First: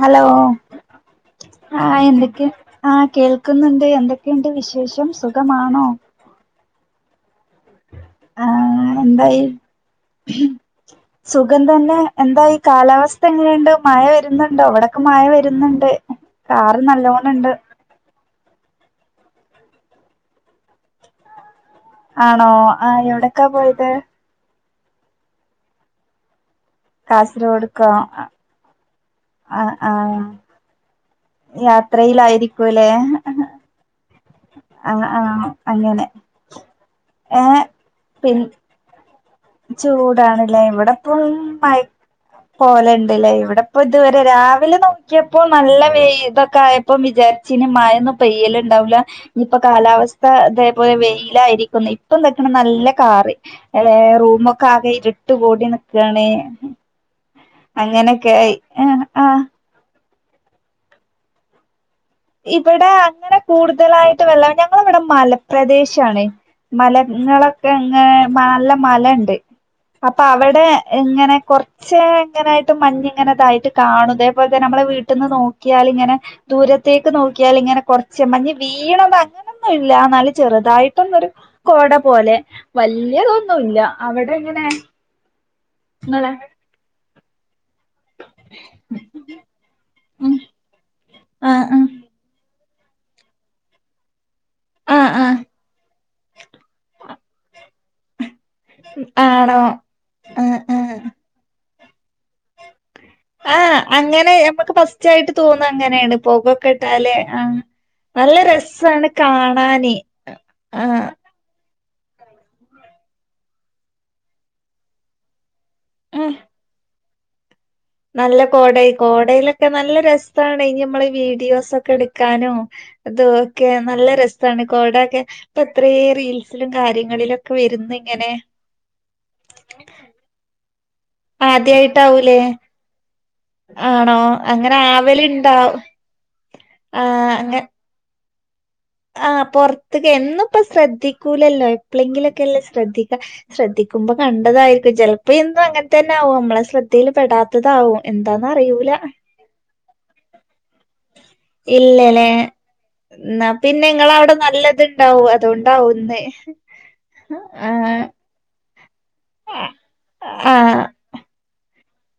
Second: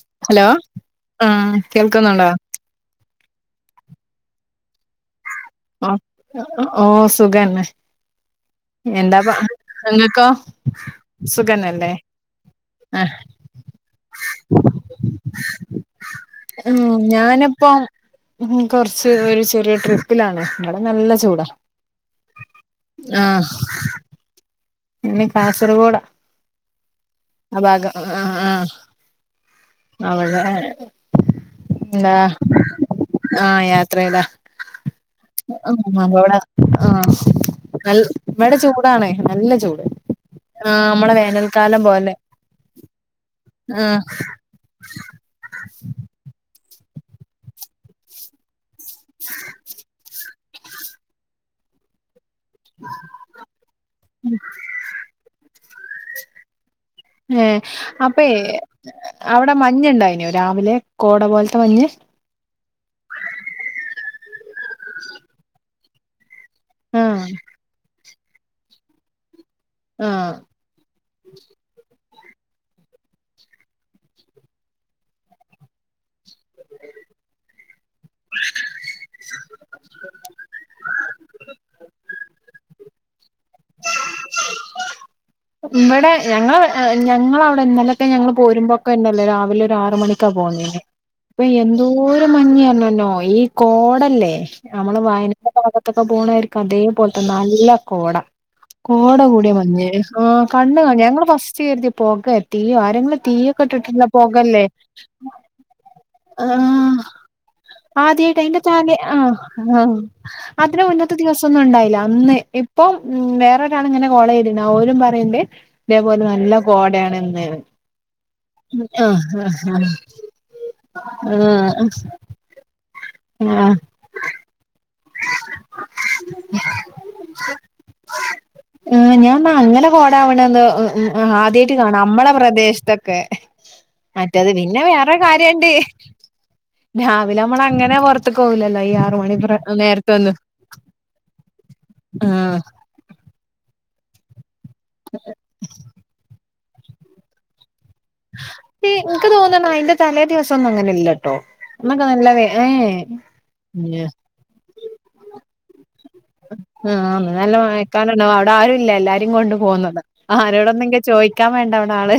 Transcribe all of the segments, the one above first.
Hello ആഹ് ആ കേൾക്കുന്നുണ്ടോ എന്തക്കെ ആ കേൾ ക്കുന്നുണ്ട് എന്തൊക്കെണ്ട് വിശേഷം സുഖമ അ ഒ ഒ സുഖന്നെ. ആ എന്താ പ എന്തായി ഇങ്ങക്കോ? സുഖം തന്നെ എന്താ ഇ കാലാവസ്ഥ എങ്ങനെണ്ട് മഴ വരുന്നുണ്ടോ? ഇ വിടൊക്കെ മഴ വരുന്നുണ്ട്. ഉം കാറ് നല്ലോണണ്ട് ഞാനിപ്പം. ഉം കൊറച്ച് ഒരു ചെറിയ ട്രിപ്പിലാണ്. ഇവടെ നല്ല ചൂടാ. ആണോ ആ എവിടെക്കാ പോയത്? ഇനി കാസർഗോഡ അ ഭാഗം കാസർഗോഡ്ക്കോ ആ ആആ ആ ആ അവടെ. എന്താ യാത്രയിലായിരിക്കൂല്ലേ ആ യാത്രയില. ആ ആ അങ്ങനെ നമ്മളെവിടെ അ നൽ ഇവടെ ചൂട. ചൂടാണ് ലെ നമ്മളെ ഇവിടെപ്പം വേനൽക്കാലം മയ് പോലെ പോലണ്ടിലേ ഇവിടെപ്പോ ആഹ് ഇതുവരെ രാവിലെ നോക്കിയപ്പോ നല്ല വൈ ഇതൊക്കെയ ഇപ്പം വിചാരിച്ചിനി മഴൊന്നും പെയ്യല് ണ്ടാവില്ല ഇഞ്ഞിപ്പോ കാലാവസ്ഥ ഇ തേപോലെ വെയിലായിരിക്കും. ഇപ്പൊന്തെക്ക ന്ന നല്ല കാറ്എളേ റൂ മ്മക്ആകെ ഇരുട്ടു കൂടി നിക്കണേ. ഏ അപ്പേ ആഹ് അവടെ മഞ്ഞ് ഇണ്ടായിനോ രാവിലെ കോട പോലത്തെ മഞ്ഞ്. ഇവിടെ അങ്ങനെ [inaudible] ഞങ്ങളിവിടെ മലപ്രദേശാണ് ആഹ് മലങ്ങളൊക്കെ അങ്ങ നല്ല മലണ്ട് അപ്പൊ ആഹ് അവിടെ ഇങ്ങനെ കൊറച്ച് ഇങ്ങനായിട്ട് മഞ്ഞ് ഇങ്ങനതായിട്ട്. കാണുതേപോലതെന്നെ. നമ്മളെ വീട്ടിന്ന് നോക്കിയാൽ ഇങ്ങനെ ദൂരെ ത്തേക്ക് നോക്കിയാല് ഇങ്ങനെ കൊറച്ച് മഞ്ഞ് വീണത് അങ്ങനൊന്നും ഇല്ല എന്നാല് ചെറുതായിട്ടൊന്നരു കോ അവിടെ പോലെ വലിയതൊന്നുമല്ല അവിടെ എങ്ങനെ ഇവിടെ ഇങ്ങളെ ഞങ്ങൾ ഞങ്ങളവിടെ ഇന്നലൊക്കെ ഞങ്ങൾ പോരുമ്പൊക്കെണ്ടല്ലോ രാവിലെ ഒര് ആ ക്ക ഉം പോന്നേന്ന് ഇപ്പൊ ആഹ് ആഹ് എന്തോരം മഞ്ഞഞ്ഞ്ഞോന്നോ ഈ കോടല്ലേ നമ്മള് ആഹ് ആഹ് വയനാട് ഭാഗത്തൊക്കെ പോകണായിരിക്കും. അതേപോലത്തെ നല്ല കോട. കോട കൂടിയ ആണോ മഞ്ഞേ ആ ആഹ് കണ്ണ് ആഹ് ഞങ്ങള് ഫസ്റ്റ് കരുതിയ പുക തീയാ ഞങ്ങൾ തീയൊക്കെ ആഹ് ഇട്ടിട്ടില്ല അങ്ങനെ പൊകല്ലേ നമ്മക്ക് ഫസ്റ്റായിട്ട് തോന്നാ അങ്ങനേണ്. ആ പൊകൊക്കെട്ടാല് ആഹ് നല്ല ആദ്യായിട്ട് അതിന്റെ താലെ രസാണ് ആ ആ കാണാന്. അതിന് ആഹ് മുന്നത്തെ ദിവസം ഒന്നും ഉണ്ടായില്ല. അന്ന് ഇപ്പം ഉം വേറൊരാളിങ്ങനെ കോളേതീന്നു ഓരും പറയേണ്ട് ഇതേപോലെ ഉം നല്ല കോടയാണ്ന്ന്. നല്ല കോട ആഹ് കോടയിലൊക്കെ ആഹ് നല്ല രസാണെയ് നമ്മള് ആഹ് വീഡിയോസൊക്കെ എടുക്കാനും അത് ഓക്കെ ആഹ് നല്ല രസാണ് കോ ടൊക്കെ ഇപ്പൊ എത്രെ റീൽസിലും കാര്യങ്ങളിലൊക്കെ വരുന്നിങ്ങനെ ഞാൻ അങ്ങനെ കോടാവണ ഉം ആ ആദ്യയിട്ട് കാണാ നമ്മുടെ ആദ്യായിട്ടാവൂലേ? പ്രദേശത്തൊക്കെ. ആണോ? മറ്റേത് അങ്ങനെ പിന്നെ വേറെ കാര്യണ്ട് ആവല്ണ്ടാവും. ആഹ് രാവിലെ അങ്ങ നമ്മളങ്ങനെ പൊറ ത്ത്ക്കോവൂല്ലല്ലോ ഈ ആറ് മണി പ്ര ത്ക് നേരത്തൊന്നും എന്നിപ്പോ ശ്രദ്ധിക്കൂലല്ലോ ആഹ് എപ്പോഴെങ്കിലൊക്കെല്ലേ ശ്രദ്ധിക്ക ശ്രദ്ധിക്കുമ്പോ കണ്ടതായി ചിലപ്പോയന്നും അങ്ങനെതന്നെവും നമ്മളെ ശ്രദ്ധയിൽ പെടാത്തതാകും. എനിക്ക് തോന്ന്ണ് അതിന്റെ തലേ ദിവസ ഒന്നും അങ്ങനെ ഇല്ലട്ടോ ഇന്നൊക്കെ നല്ല ഇല്ലലേ ഏ ന്നാ പിന്നെ എ ഇങ്ങളവിടെ നല്ലത്ണ്ടാവും അതോണ്ടാവും ന്ന് ആ അ നല്ല ആഹ് മയക്കാനണ്ടാവും അവിടെ ആരു ഇല്ല എല്ലാരും കൊണ്ടു പോന്നതാ ആഹ് ആരോടന്നെങ്കിലും ചോദിക്കാൻ വേണ്ടവവിടെ ആള്.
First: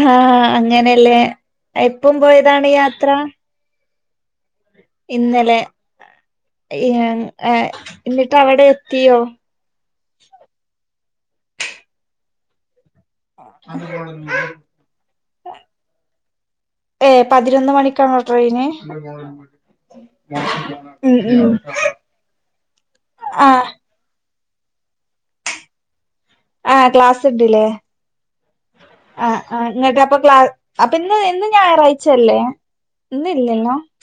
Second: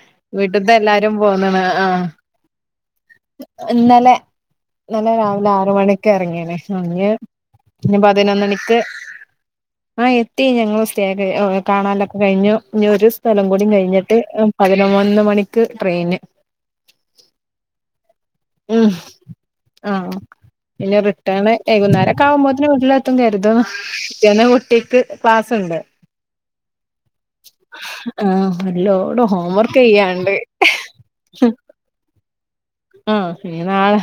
ആഹ് വീട്ട്ത്തെ എല്ലാരും അങ്ങനെല്ലേ പോന്നാണ് ആഹ് എപ്പം പോയതാണ് യാത്ര ഇന്നലെ. ഇന്നലെ രാവിലെ ആറ് മണിക്ക് ഇറങ്ങിയേനെ ഇഞ്ഞ് ഏഹ് ഏഹ് ഇനി എന്നിട്ട് അവിടെ പതിനൊന്നണിക്ക് എത്തിയോ ആഹ് എത്തി ഞങ്ങളെ [inaudible] കാണാനൊക്കെ കഴിഞ്ഞു. ഇനി ഒരു സ്ഥലം കൂടി കഴിഞ്ഞിട്ട് പതിനൊന്നുമണി നിക്ക് ട്രെയിന് ഏ പതിനൊന്ന് മണിക്കാണോ ട്രെയിന്? ഉം ആഹ് പിന്നെ ഉം ഉം റിട്ടേണ്, വൈകുന്നേരൊക്കാവുമ്പോത്തിന് വീട്ടിലെത്തുംന്ന് കരുതന്ന്. ആഹ് ച്ചെന്റെ കുട്ടിക്ക് ക്ലാസുണ്ട്. ആഹ് ക്ലാസ്ണ്ട്ല്ലേ ആ ഒരുലോഡ് ആ ആ ഹോംവർക്ക് എന്നിട്ട് ചെയ്യാ അപ്പൊ ക്ലാസ് ഇന്ന് ഇന്ന് ഞായറാഴ്ച അല്ലേ? ആഹ് ഇനി ഇന്നില്ലല്ലോ നാളെ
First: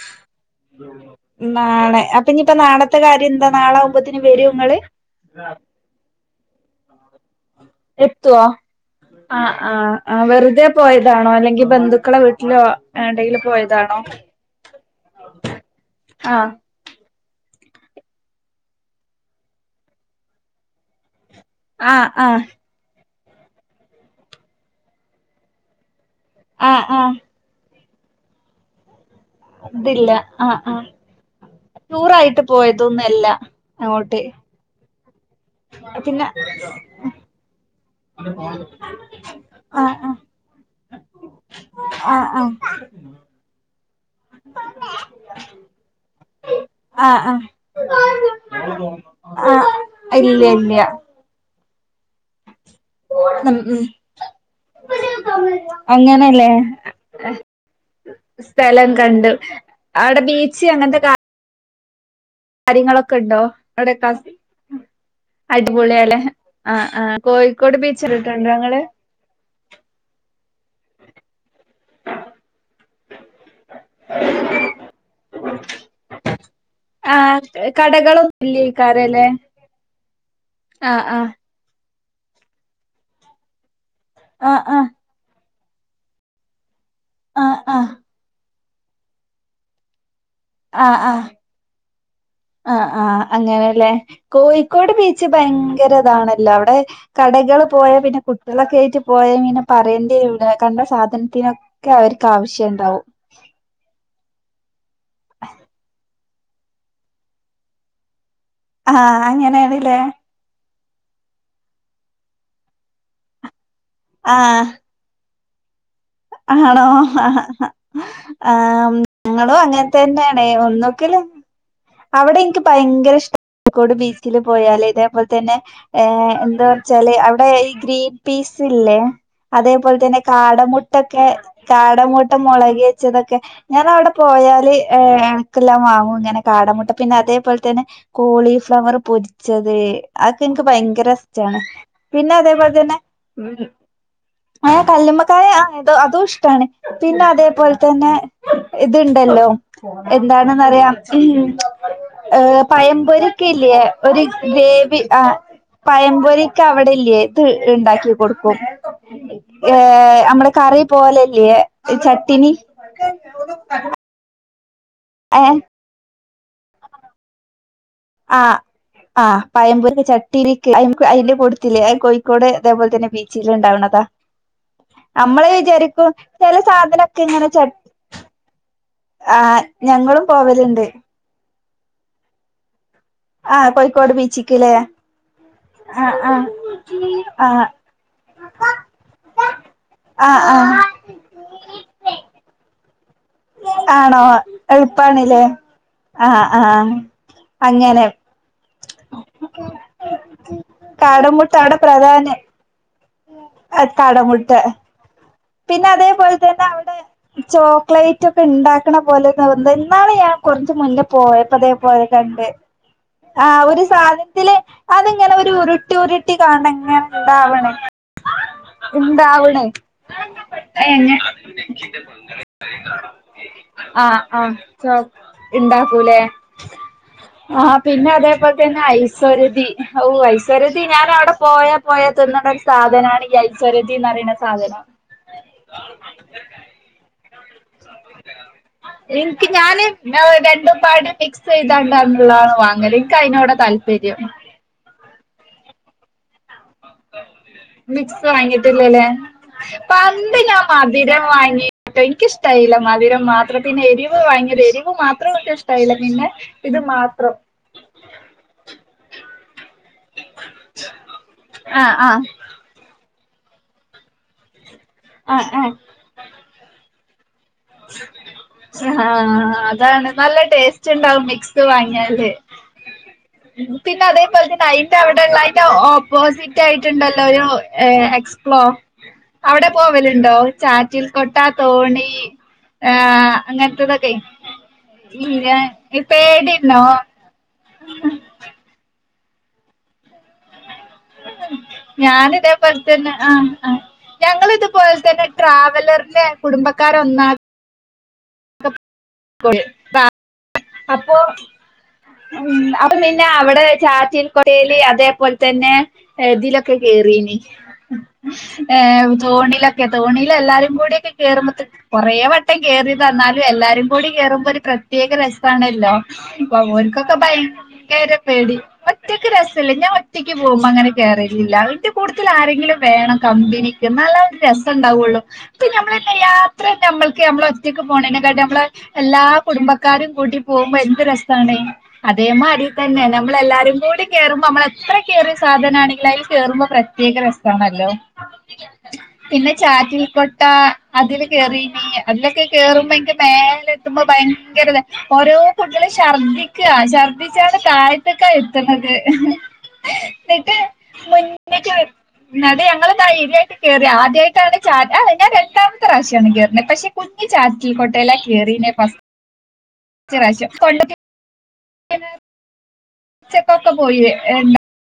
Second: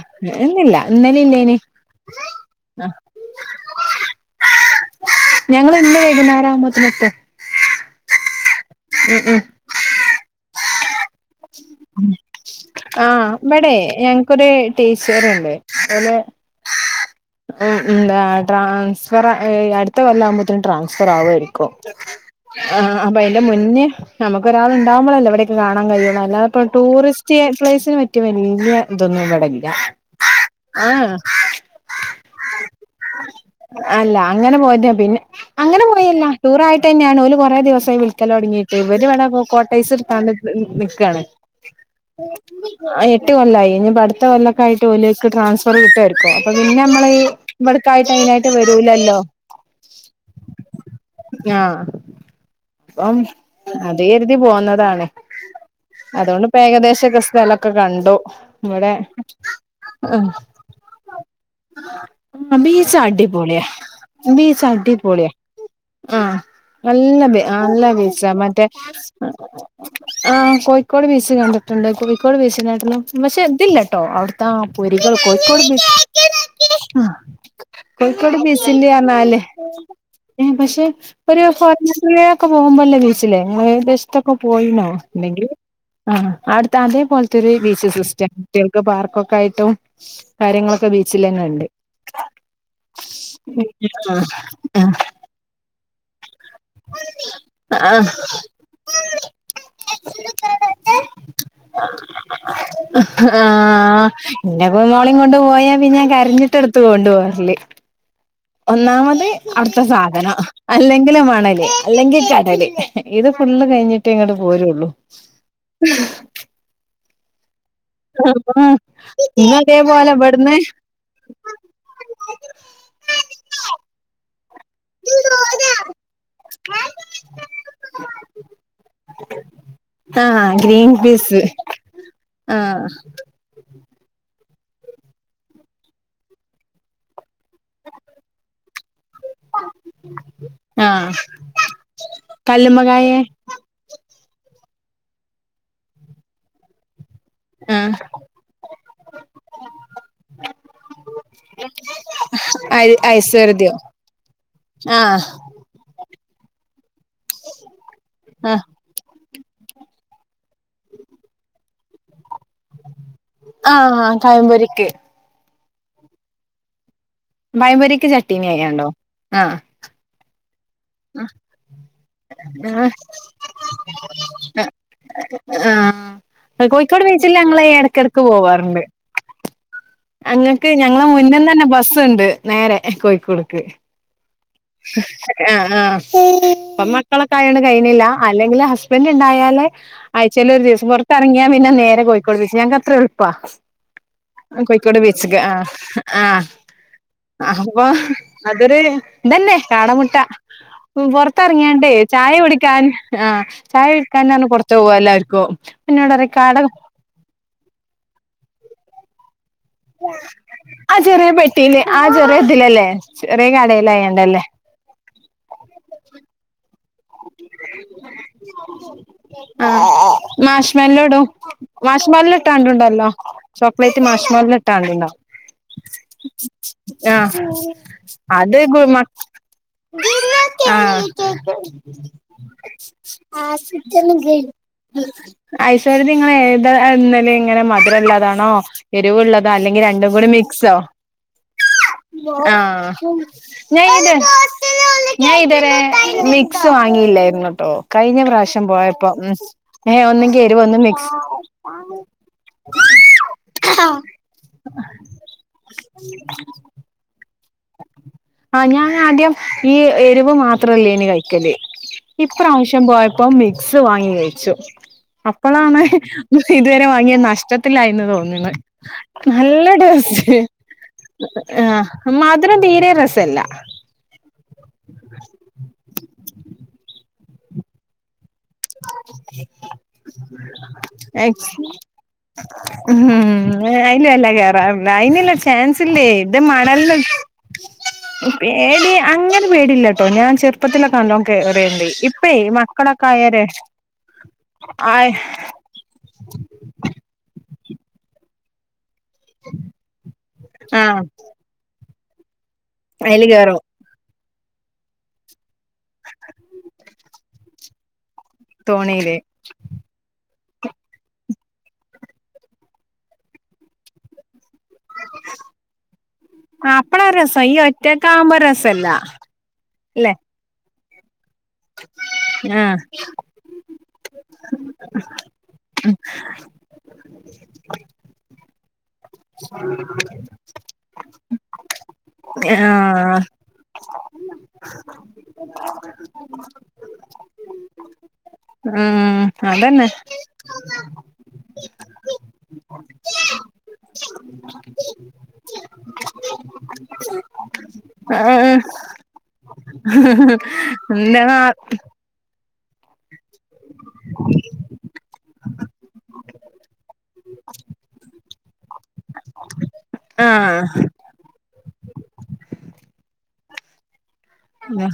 ഇന്നില്ല ഇന്നലെ ഇല്ലേനി ആഹ് നാളാകുമ്പത്തിന് വരോ ങ്ങള് ഞങ്ങള് ഇന്ന് വൈകുന്നേരാകുമ്പത്തിന് എത്തും. എത്തുവോ? ആ ആ വെറുതെ പോയതാണോ അല്ലെങ്കിൽ ബന്ധുക്കളെ വീട്ട് ഇവിടെ ഞങ്ങക്കൊരു ടീച്ചറുണ്ട് ഓലെ ആഹ് ഉം ഉം എന്താ ട്രാൻസ്ഫർ ഏയ് അടുത്ത കൊല്ലാവുമ്പത്തിനും ക്കും. ആഹ് ആഹ് ആ അപ്പൊ അയിന്റെ മുന്നേ നമ്മക്കൊരാൾ ഉണ്ടാകുമ്പോളല്ലേ ഇവിടൊക്കെ കാണാൻ കഴിയൊള്ളു. അല്ലാതെപ്പൊ ആഹ് ആഹ് ടൂറിസ്റ്റ് പ്ലേസിന് പറ്റിയ വല്യ ഇതൊന്നും വടെല്ല ആഹ് ടൂറായിട്ട് പോയതൊന്നല്ല അല്ല അങ്ങനെ പോയത് പിന്നെ അങ്ങനെ പോയല്ല ടൂർ ആയിട്ടെന്നെയാണ് ഓല് കുറേ ദിവസായി വിളിക്കലോടങ്ങീട്ട് ഇവര് ഇവിടെ കോട്ടൈസ്ടുത്താണ്ട് നിക്കാണ് ആ ആ ആ എട്ട് കൊല്ലായി ഞി അട്ത്ത കൊല്ലക്കായ്ട്ട് ഓലേക്ക് ട്രാൻസ്ഫറ് കിട്ടായ്രിക്കൊ അപ്പ പിന്നെ അമ്മളീ വട്ക്കായ്ട്ട് അയ്നായ്ട്ട് വരൂല ആ അ ഇല്ല ഇല്ല്യ [inaudible] പ്പം അത് കെര്തി പോന്നതാണ് അതോണ്ട് അങ്ങനെല്ലേ പ്പ ഏകദേശൊക്ക സ്ഥലം ക്ക കണ്ടു സ്ഥലം ഇവടെ കണ്ടു അവിടെ ഉം ബീച്ച് അങ്ങനത്തെ അ ബീച്ച് കാര്യങ്ങളൊക്കെ ഉണ്ടോ അടിപൊളിയാ അവിടെക്കെ ബീച്ച് അടിപൊളിയ ആ അടിപൊളിയല്ലേ ആഹ് ആഹ് നല്ല ബി കോഴിക്കോട് അല്ല ബീച്ച് ബീച്ചാ കണ്ടിട്ടുണ്ടോ മറ്റേ ഇങ്ങള് ആ കൊയ് കോട് ബീച്ച് കണ്ട്ട്ട് ക്കോട് ബീച്ച്നേട്ടളും പക്ഷെ ഇതില്ലട്ടോ അവ്‌ട്ത്താ പൊരികൾ കോയ്ക്കോട് ബീ ആഹ് ആ എ കടകളൊന്നുല്ലെയ്കാരലെ എ പക്ഷെ ഒരു [unintelligible] ക്കൊ പോവുമ്പല്ല ബീച്ചില്ലെ [unintelligible] ത്തൊക്ക പോയീണോ ആഹ് ഇണ്ടെങ്കിൽ ആ ആട്ത്ത അതേ പോൽത്തൊരു ആഹ് ബീച്ച് ആഹ് സിസ്റ്റ കുട്ടിയേൾക്ക് പാർക്കൊക്കായിട്ടും കാര്യങ്ങളൊക്കെ ബീച്ചിലെന്നെ ണ്ട് ആ ആ അങ്ങനെല്ലേ കോഴിക്കോട് ആഹ് ബീച്ച് ഭയങ്ങ് ങ്കരതാണല്ലോ അവ്ടെ കടകള് പോയാ ആഹ് പിന്നെ കുട്ടിയേളൊക്കെയ്റ്റ് പോയാ ഇങ്ങനെ പറയണ്ട്യേരൂല കണ്ട സാധൻത്തിനൊക്കെ അവര്ക്കാവ് ആ ഇൻ്റെ പ്പൊ മോളിം കൊണ്ട് പോയാ പിന്നെ ഞാൻ കരഞ്ഞ് ട്ട്‌ട്ത്തു ഒണ്ട് ഓര്ല് ആഹ് ഒന്നാമത് അവ്ട്ത്ത അങ്ങനെയാണ്ല്ലേ സാധന അല്ലെങ്കില് മണല് അല്ലെങ്കി കടല് ഇത് ഫുള്ള് കെയ്ഞ്ഞിട്ടെ ഇങ്ങട്ട് ആഹ് പോരൂള്ളു. [inaudible] ആണോ ആ ഞങ്ങളു ഇന്ന് അതേപോലെ അങ്ങൻതന്നെണേ ഇവിടുന്ന് ഒന്നുകിലും അവ്ടെ ഇൻക്ക് ഭയങ്കര ഇഷ്ടാ കോഴിക്കോട് ബീച്ചിലും പോയാല് തേപോൽതെന്നെ ഏ എന്താ വച്ചാല് അവ്ടെ ഈ ഗ്രീൻ പീസ് ഇല്ലേ അതേപോൽതന്നെ ആഹ് ഗ്രീൻ കാടമുട്ടൊക്കെ പീസ് കാടമുട്ട ആഹ് മൊളകേച്ചതൊക്കെ ഞാൻ അവ്ടെ പോയാ ല് ഏ ക്കെല്ലാം വാങ്ങും ങ്ങനെ കാടമുട്ട പിന്നെ അതേപോൽ തെന്നെ കോളീഫ്ലവറ് പൊരിച്ചത് അതെൻക്ക് ഭയങ്കര ആഹ് ഇഷ്ടാണ് പിന്നെ അതേപോൽതന്നെ കല്ലുമ്മക്കായ ആ കല്ലുമ്മക്കായ ആ എതൊ അതു ഇഷ്ടാണ് പിന്നെ ആഹ് അതേപോൽതെന്നെ ഇത്ണ്ടല്ലോ എന്താണ്ന്നറിയാം ഉം ഏ ഐ ഐശ്വര്യതയോ പയമ്പൊരിയൊക്കെല്ലെ ഒരു വേവി ആഹ് ആ പ പയംപൊരിക്കവടെ ല്ല്യേ ത് ണ്ടാക്കി കൊടുക്കും ആഹ് ഏ അമ്മള് കറി പോലെല്ല്യേ ആ ആ പയംപൊരി എ ബയംപൊരിക്ക് ആഹ് ചട്ടീനെയാ ഉണ്ടാവൂ. ആ ആ ക്ക് അയ്ൻക്ക് അയ്ന് കൊട്ത്തിലേ ആ കോയ്ക്കോട് ആഹ് തേപോൽതെന്നെ ബീച്ചില് ണ്ടാവ്ണതാ ആ കോയ്ക്കോട് ബീച്ചില് ഇങ്ങനെ ഞങ്ങള് ച എടക്കെടക്ക് പോവാറ്ണ്ട് ആഹ് ഞങ്ങളും അങ്ങക്ക് പോവല്ണ്ട് ഞങ്ങളെ മുന്നിന്നെന്നെ ബ സ്സ്ണ്ട് നേരെ കോയ്ക്കോട്ക്ക് ആഹ് കോഴിക്കോട് ബീച്ചിക്ക്ല്ലേ ആ ആ ആഹ് ആഹ് പ്പ മക്കളൊക്കെ ആയോണ്ട് ആഹ് കെയ്ണില്ല അല്ലെങ്കില് ഹസ്ബൻ്റ് ണ്ടായാൽ ല് ആഹ് ആയ്ചേല് ഒരു ആഹ് ദിവസം പൊർത്തറങ്ങിയാ പിന്നെ നേരെ കോയിക്കോട് ബീച്ച് ഞങ്ങക്ക് അത്രേയൊള്ള് പ്പാ ആണോ ആൻ കോയ്ക്കോട് ബീച്ചിക്ക് എളുപ്പാണ്ല്ലേ ആ ആ ആഹ് ആഹ് അഹ് കൊഹ് അങ്ങനെ അതൊര് അല്ലെ കാടമുട്ട ഉം കാടമുട്ട അവിടെ പൊർത്തർങ്ങിയാണ്ടെയ് പ്രധാന ചായ കുടിക്കാൻ ആ ചായ കുടിക്കാന് പർഞ്ഞ് കാടമുട്ട പൊർത്തോവ എല്ലാർക്കു പിന്നെ അതേപോൽതെന്നെ അവ്ടെ ചോക്ലേറ്റ് ഒക്കെ ണ്ടാക്ക്ണ പോലെ ന്തോ ഇന്നാള് ഞാൻ കൊർച്ച് ആ മുന്നെ ചെറിയ പോയപ്പൊ തേ പെട്ടിയില് ആ പോലെ ചെറിയ കണ്ട് ഇതിലല്ലേ ചെറിയ ആഹ് ഒരു കടയിലായണ്ടല്ലേ സാധനത്തില് അതിങ്ങനെ ഒരു ഉരുട്ടി ഉരുട്ടി കാണങ്ങനെ ആ അവണെ ആഹ് മാഷ്മല്ലോടും. മാഷ്മല്ലോ ഇട്ടാണ്ടുണ്ടല്ലോ. ചോക്ലേറ്റ് ആഹ് ആഹ് മാഷ്മല്ലോ ചോ ഇട്ടാണ്ടിണ്ടൊ? ഇണ്ടാക്കൂലേ ആഹ്. പിന്നെ അതേപോലെ അത് തന്നെ ഗുമ ഐസ്വരതി ഔ ഐസ്വരതി ആഹ്. ഞാൻ അവിടെ പോയ പോയാ തിന്നണ ഒരു സാധനാണ് ഈ ഐസ്വരതിന്ന് പറയണ സാധനം ആയിഷേ നിങ്ങളേതാ ലെ ഇങ്ങനെ മധു ട്ടള്ളതാണോ, എനിക്ക് എരിവുള്ളതാ, അല്ലെങ്കി ഞാന് രണ്ടും കൂടി മിക്സോ, രണ്ടും പാട് മിക്സ് ചെയ്താണ്ടാണുള്ളതാണ് ആഹ് അ വാങ്ങല് എനിക്ക് അതിനോടാ ഞഇത് താല്പര്യം ഞാ ഇതൊരെ മിക്സ് വാങ്ങില്ലായിരുന്നു. മിക്സ് വാങ്ങിട്ടില്ലല്ലേ. ഏഹ് പണ്ട് ഒന്നെങ്കി ഞാ എരിവ് ഒന്ന് മധുരം മിക്സ് വാങ്ങിപ്പനിക്കിഷ്ടായി. ല്ല മധുരം മാത്രംപിന്നെ, എരിവ് വാങ്ങിയത് എരിവ് മാത്രം, ഒക്കെ ഇഷ്ടായില്ല. പിന്നെ ഇത് മാത്രം ആഹ് ഞാൻ ആദ്യം ഈ എരിവ് മാത്രല്ലേന് കഴിക്കല്, ആഹ് ആഹ് ഇപ്രാവശ്യം പോയപ്പോ മിക്സ് വാങ്ങി കഴിച്ചു. ആഹ് ആഹ് അപ്പളാണ് ഇതുവരെ വാങ്ങിയ നഷ് ട്ടത്തിലായിന്ന് തോന്നിന്നു, ആഹ് നല്ല അതാണ് ടെസ്റ്റ്. നല്ല ടേസ്റ്റ് ഉണ്ടാവും മിക്സ് ആഹ് വാങ്ങിയാല് മാദ് രം തീരെ രസല്ല. ടൈന്റെ അവിടെള്ളായിട്ട് ഓപ്പോസിറ്റായിട്ടുണ്ടല്ലോ ഒരുഎക്സ് മ്പോ അവിടെ പോവലുണ്ടോ? ചാറ്റിൽ കൊട്ടാ തോണി. ഉം ആഹ് അയില അങ്ങനത്തതൊക്കെ അല്ല കേറ അയിനല്ല ഇല്ല ചാൻസ് ഇല്ലേ ദ മണൽ പേടിണ്ടോ ഉം പേടി അങ്ങനെ പേടില്ലട്ടോ ഞാ ചെറുപ്പത്തിലൊക്കെ നല്ലോം കേറിയണ്ട് ഇപ്പെ മക്കളൊക്കെ ആയോരെ ആ ഞങ്ങള് ഇതുപോലെതന്നെ ട്രാവലറിന്റെ കുടുംബക്കാര ഒന്നാ ആഹ് അപ്പൊ ഉം അപ്പൊ പിന്നെ അയില് കേറും അവിടെ ചാറ്റി മുട്ടെല് അതേപോലെ തന്നെ ഇതിലൊക്കെ കേറീന്. ഏ തോണിയില് തോണിലക്കെ തോണി എല്ലാരും കൂടക്കെ കേറുമ്പോ കുറേ വട്ടം കേയറിയതന്നാലും എല്ലാരും കൂടി കേറുമ്പോ ഒരു പ്രത്യക ര ണല്ലോ അപ്പളാ ഇപ്പൊഓര്ക്കൊക്കെ രസം ഈ ഭയങ്കര ഒറ്റക്കാവുമ്പോ പേടി. രസല്ല ഒറ്റക്ക് രസല്ല ഞാൻ അല്ലെ ഒറ്റക്ക് പോകുപ്പോ അങ്ങനെ ഇല്ല അയിന്റെ കൂട്ടത്തിൽ ആരെങ്കിലും ആഹ് വേണം കമ്പിനിക്ക് എന്നാലേ ഒരു രസണ്ടാവുള്ളൂ. ഇപ്പൊ ഞമ്മളെന്തായ്യ യാത്ര നമ്മൾക്ക് നമ്മളോറ്റയ്ക്ക് പോണെനെക്കാട്ടി നമ്മള് എല്ലാ കുടുംബക്കാരും പോവുമ്പോ എന്ത് രസാണ്. അതേ മായിരി തന്നെ ആഹ് നമ്മളെല്ലാരും കൂടി കേറുമ്പോ നമ്മള് എത്ര കേയറിയ സാധനണെങ്കി അതിൽ കേറുമ്പോ പ്രത്യേക രസണല്ലോ. ഉം പിന്നെ അതന്നെ ചാക്കിൽ കൊട്ട അതില് കേറിനി അതിലൊക്കെ കേറുമ്പോ എനിക്ക് മേലെത്തുമ്പോ ഭയങ്കര ഓരോ കുട്ടികളും ഛർദിക്കുക ഛർദിച്ചാണ് താഴ്ത്തക്കെഎത്തുന്നത്. എന്നാ ന്നട്ട് ഞങ്ങള് ദയിരിയായിട്ട് കേറി. ആദ്യയിട്ടാണ് ച ഞാൻ രണ്ടാമത്തെ പ്രാവശിയാണ് കേറണേ പക്ഷെ കുഞ്ഞു ചാ ട്ടിക്കൊട്ടെ ലെ കേറീനെ ഫസ്റ്റ് റാശ്യം. ആഹ് കൊണ്ടോ [unintelligible] ക്കൊക്കെ പോയി. ആ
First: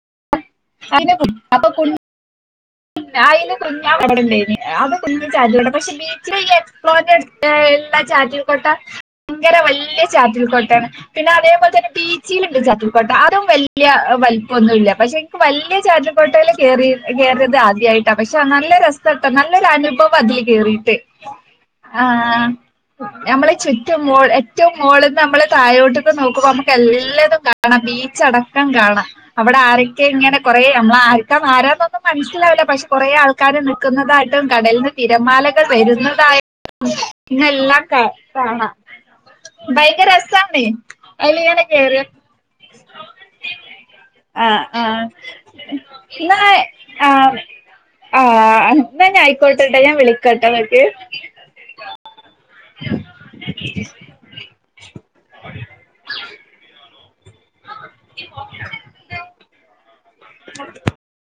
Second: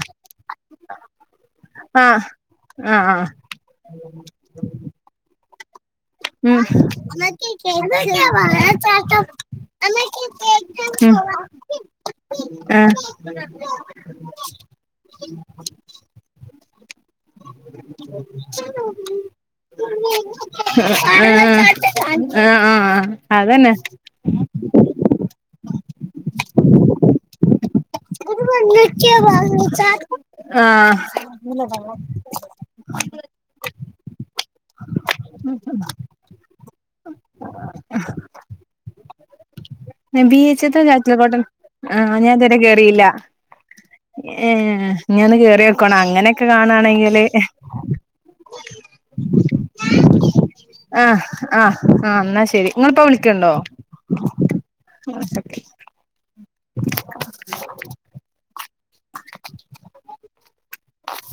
അയിനെ അപ്പൊ കൊ ആഹ് അയിന് കുഞാവവിട ഉണ്ടായേനി അത് കുഞ് ചാരി പക്ഷെ ബീച്ചിൽ ഈ ഉം എക്സ്പ്ലോർ ചെയ് എല്ലാ ചാറ്റിൽ കോട്ട ഭയങ്കര വലിയ ചാറ്റിൽക്കൊട്ട ഉം പിന്നെ അതേപോലെ തന്നെ പീച്ചിലൊണ്ട് ആഹ് പാട്ടിൽക്കൊട്ട അതും വല്യ വലിപ്പൊന്നും ഇല്ല. പക്ഷെ എനിക്ക് വല്യ ചാറ്റിൽ കോട്ടെല് കേറി റണത് ആദ്യായിട്ട പക്ഷെ നല്ല രസട്ട നല്ലൊരു അനുഭ അതില് കേറീട്ട്. ആഹ് ആ ആഹ് ഞമ്മളെ അതന്നെ ചുറ്റുംമൊ ഏറ്റോം മോളന്ന് നമ്മള് തായോട്ടക്ക് നോക്കുമ്പോ നമ്മുക്ക് എല്ല ല്ലതും കാണാം. ബീച്ചടക്കം കാണാം. അവിടെ ആരക്കെ ഇങ്ങനെ കൊറേ നമ്മള് ആഹ് ആരക്കാ ആരന്നൊന്നും മനസ്സിലാവില്ല പക്ഷെ കുറേ ആൾക്കാര് നിൽക്കുന്നത് കടല്ന്ന് തിരമാലകൾ വരുന്നതായാലും ഇന്നെല്ലാം കാണാം ഭയങ്കര ബി രസാണേ എച്ച് ത്തെ ചാറ്റിലക്കോട്ട അയിലിങ്ങനെ ആ കേറിയ ഞാൻ ഇത് വരെ കേറിയില്ല ഏ ആഹ് ആഹ് ഇഞ്ഞി ഒന്ന് കേറി നോക്കണം ഇന്നാ അങ്ങനെയൊക്കെ കാണാണെങ്കില് [inaudible] ആഹ് ആഹ് എന്നാ ഞാ ആയിക്കോട്ടെട്ടോ ഞാൻ വിളിക്കട്ടോ ഇങ്ങക്ക് ആ ആ ആ എന്നാ ശരി ഇപ്പൊ വിളിക്ക്‌ണ്ടോ [inaudible]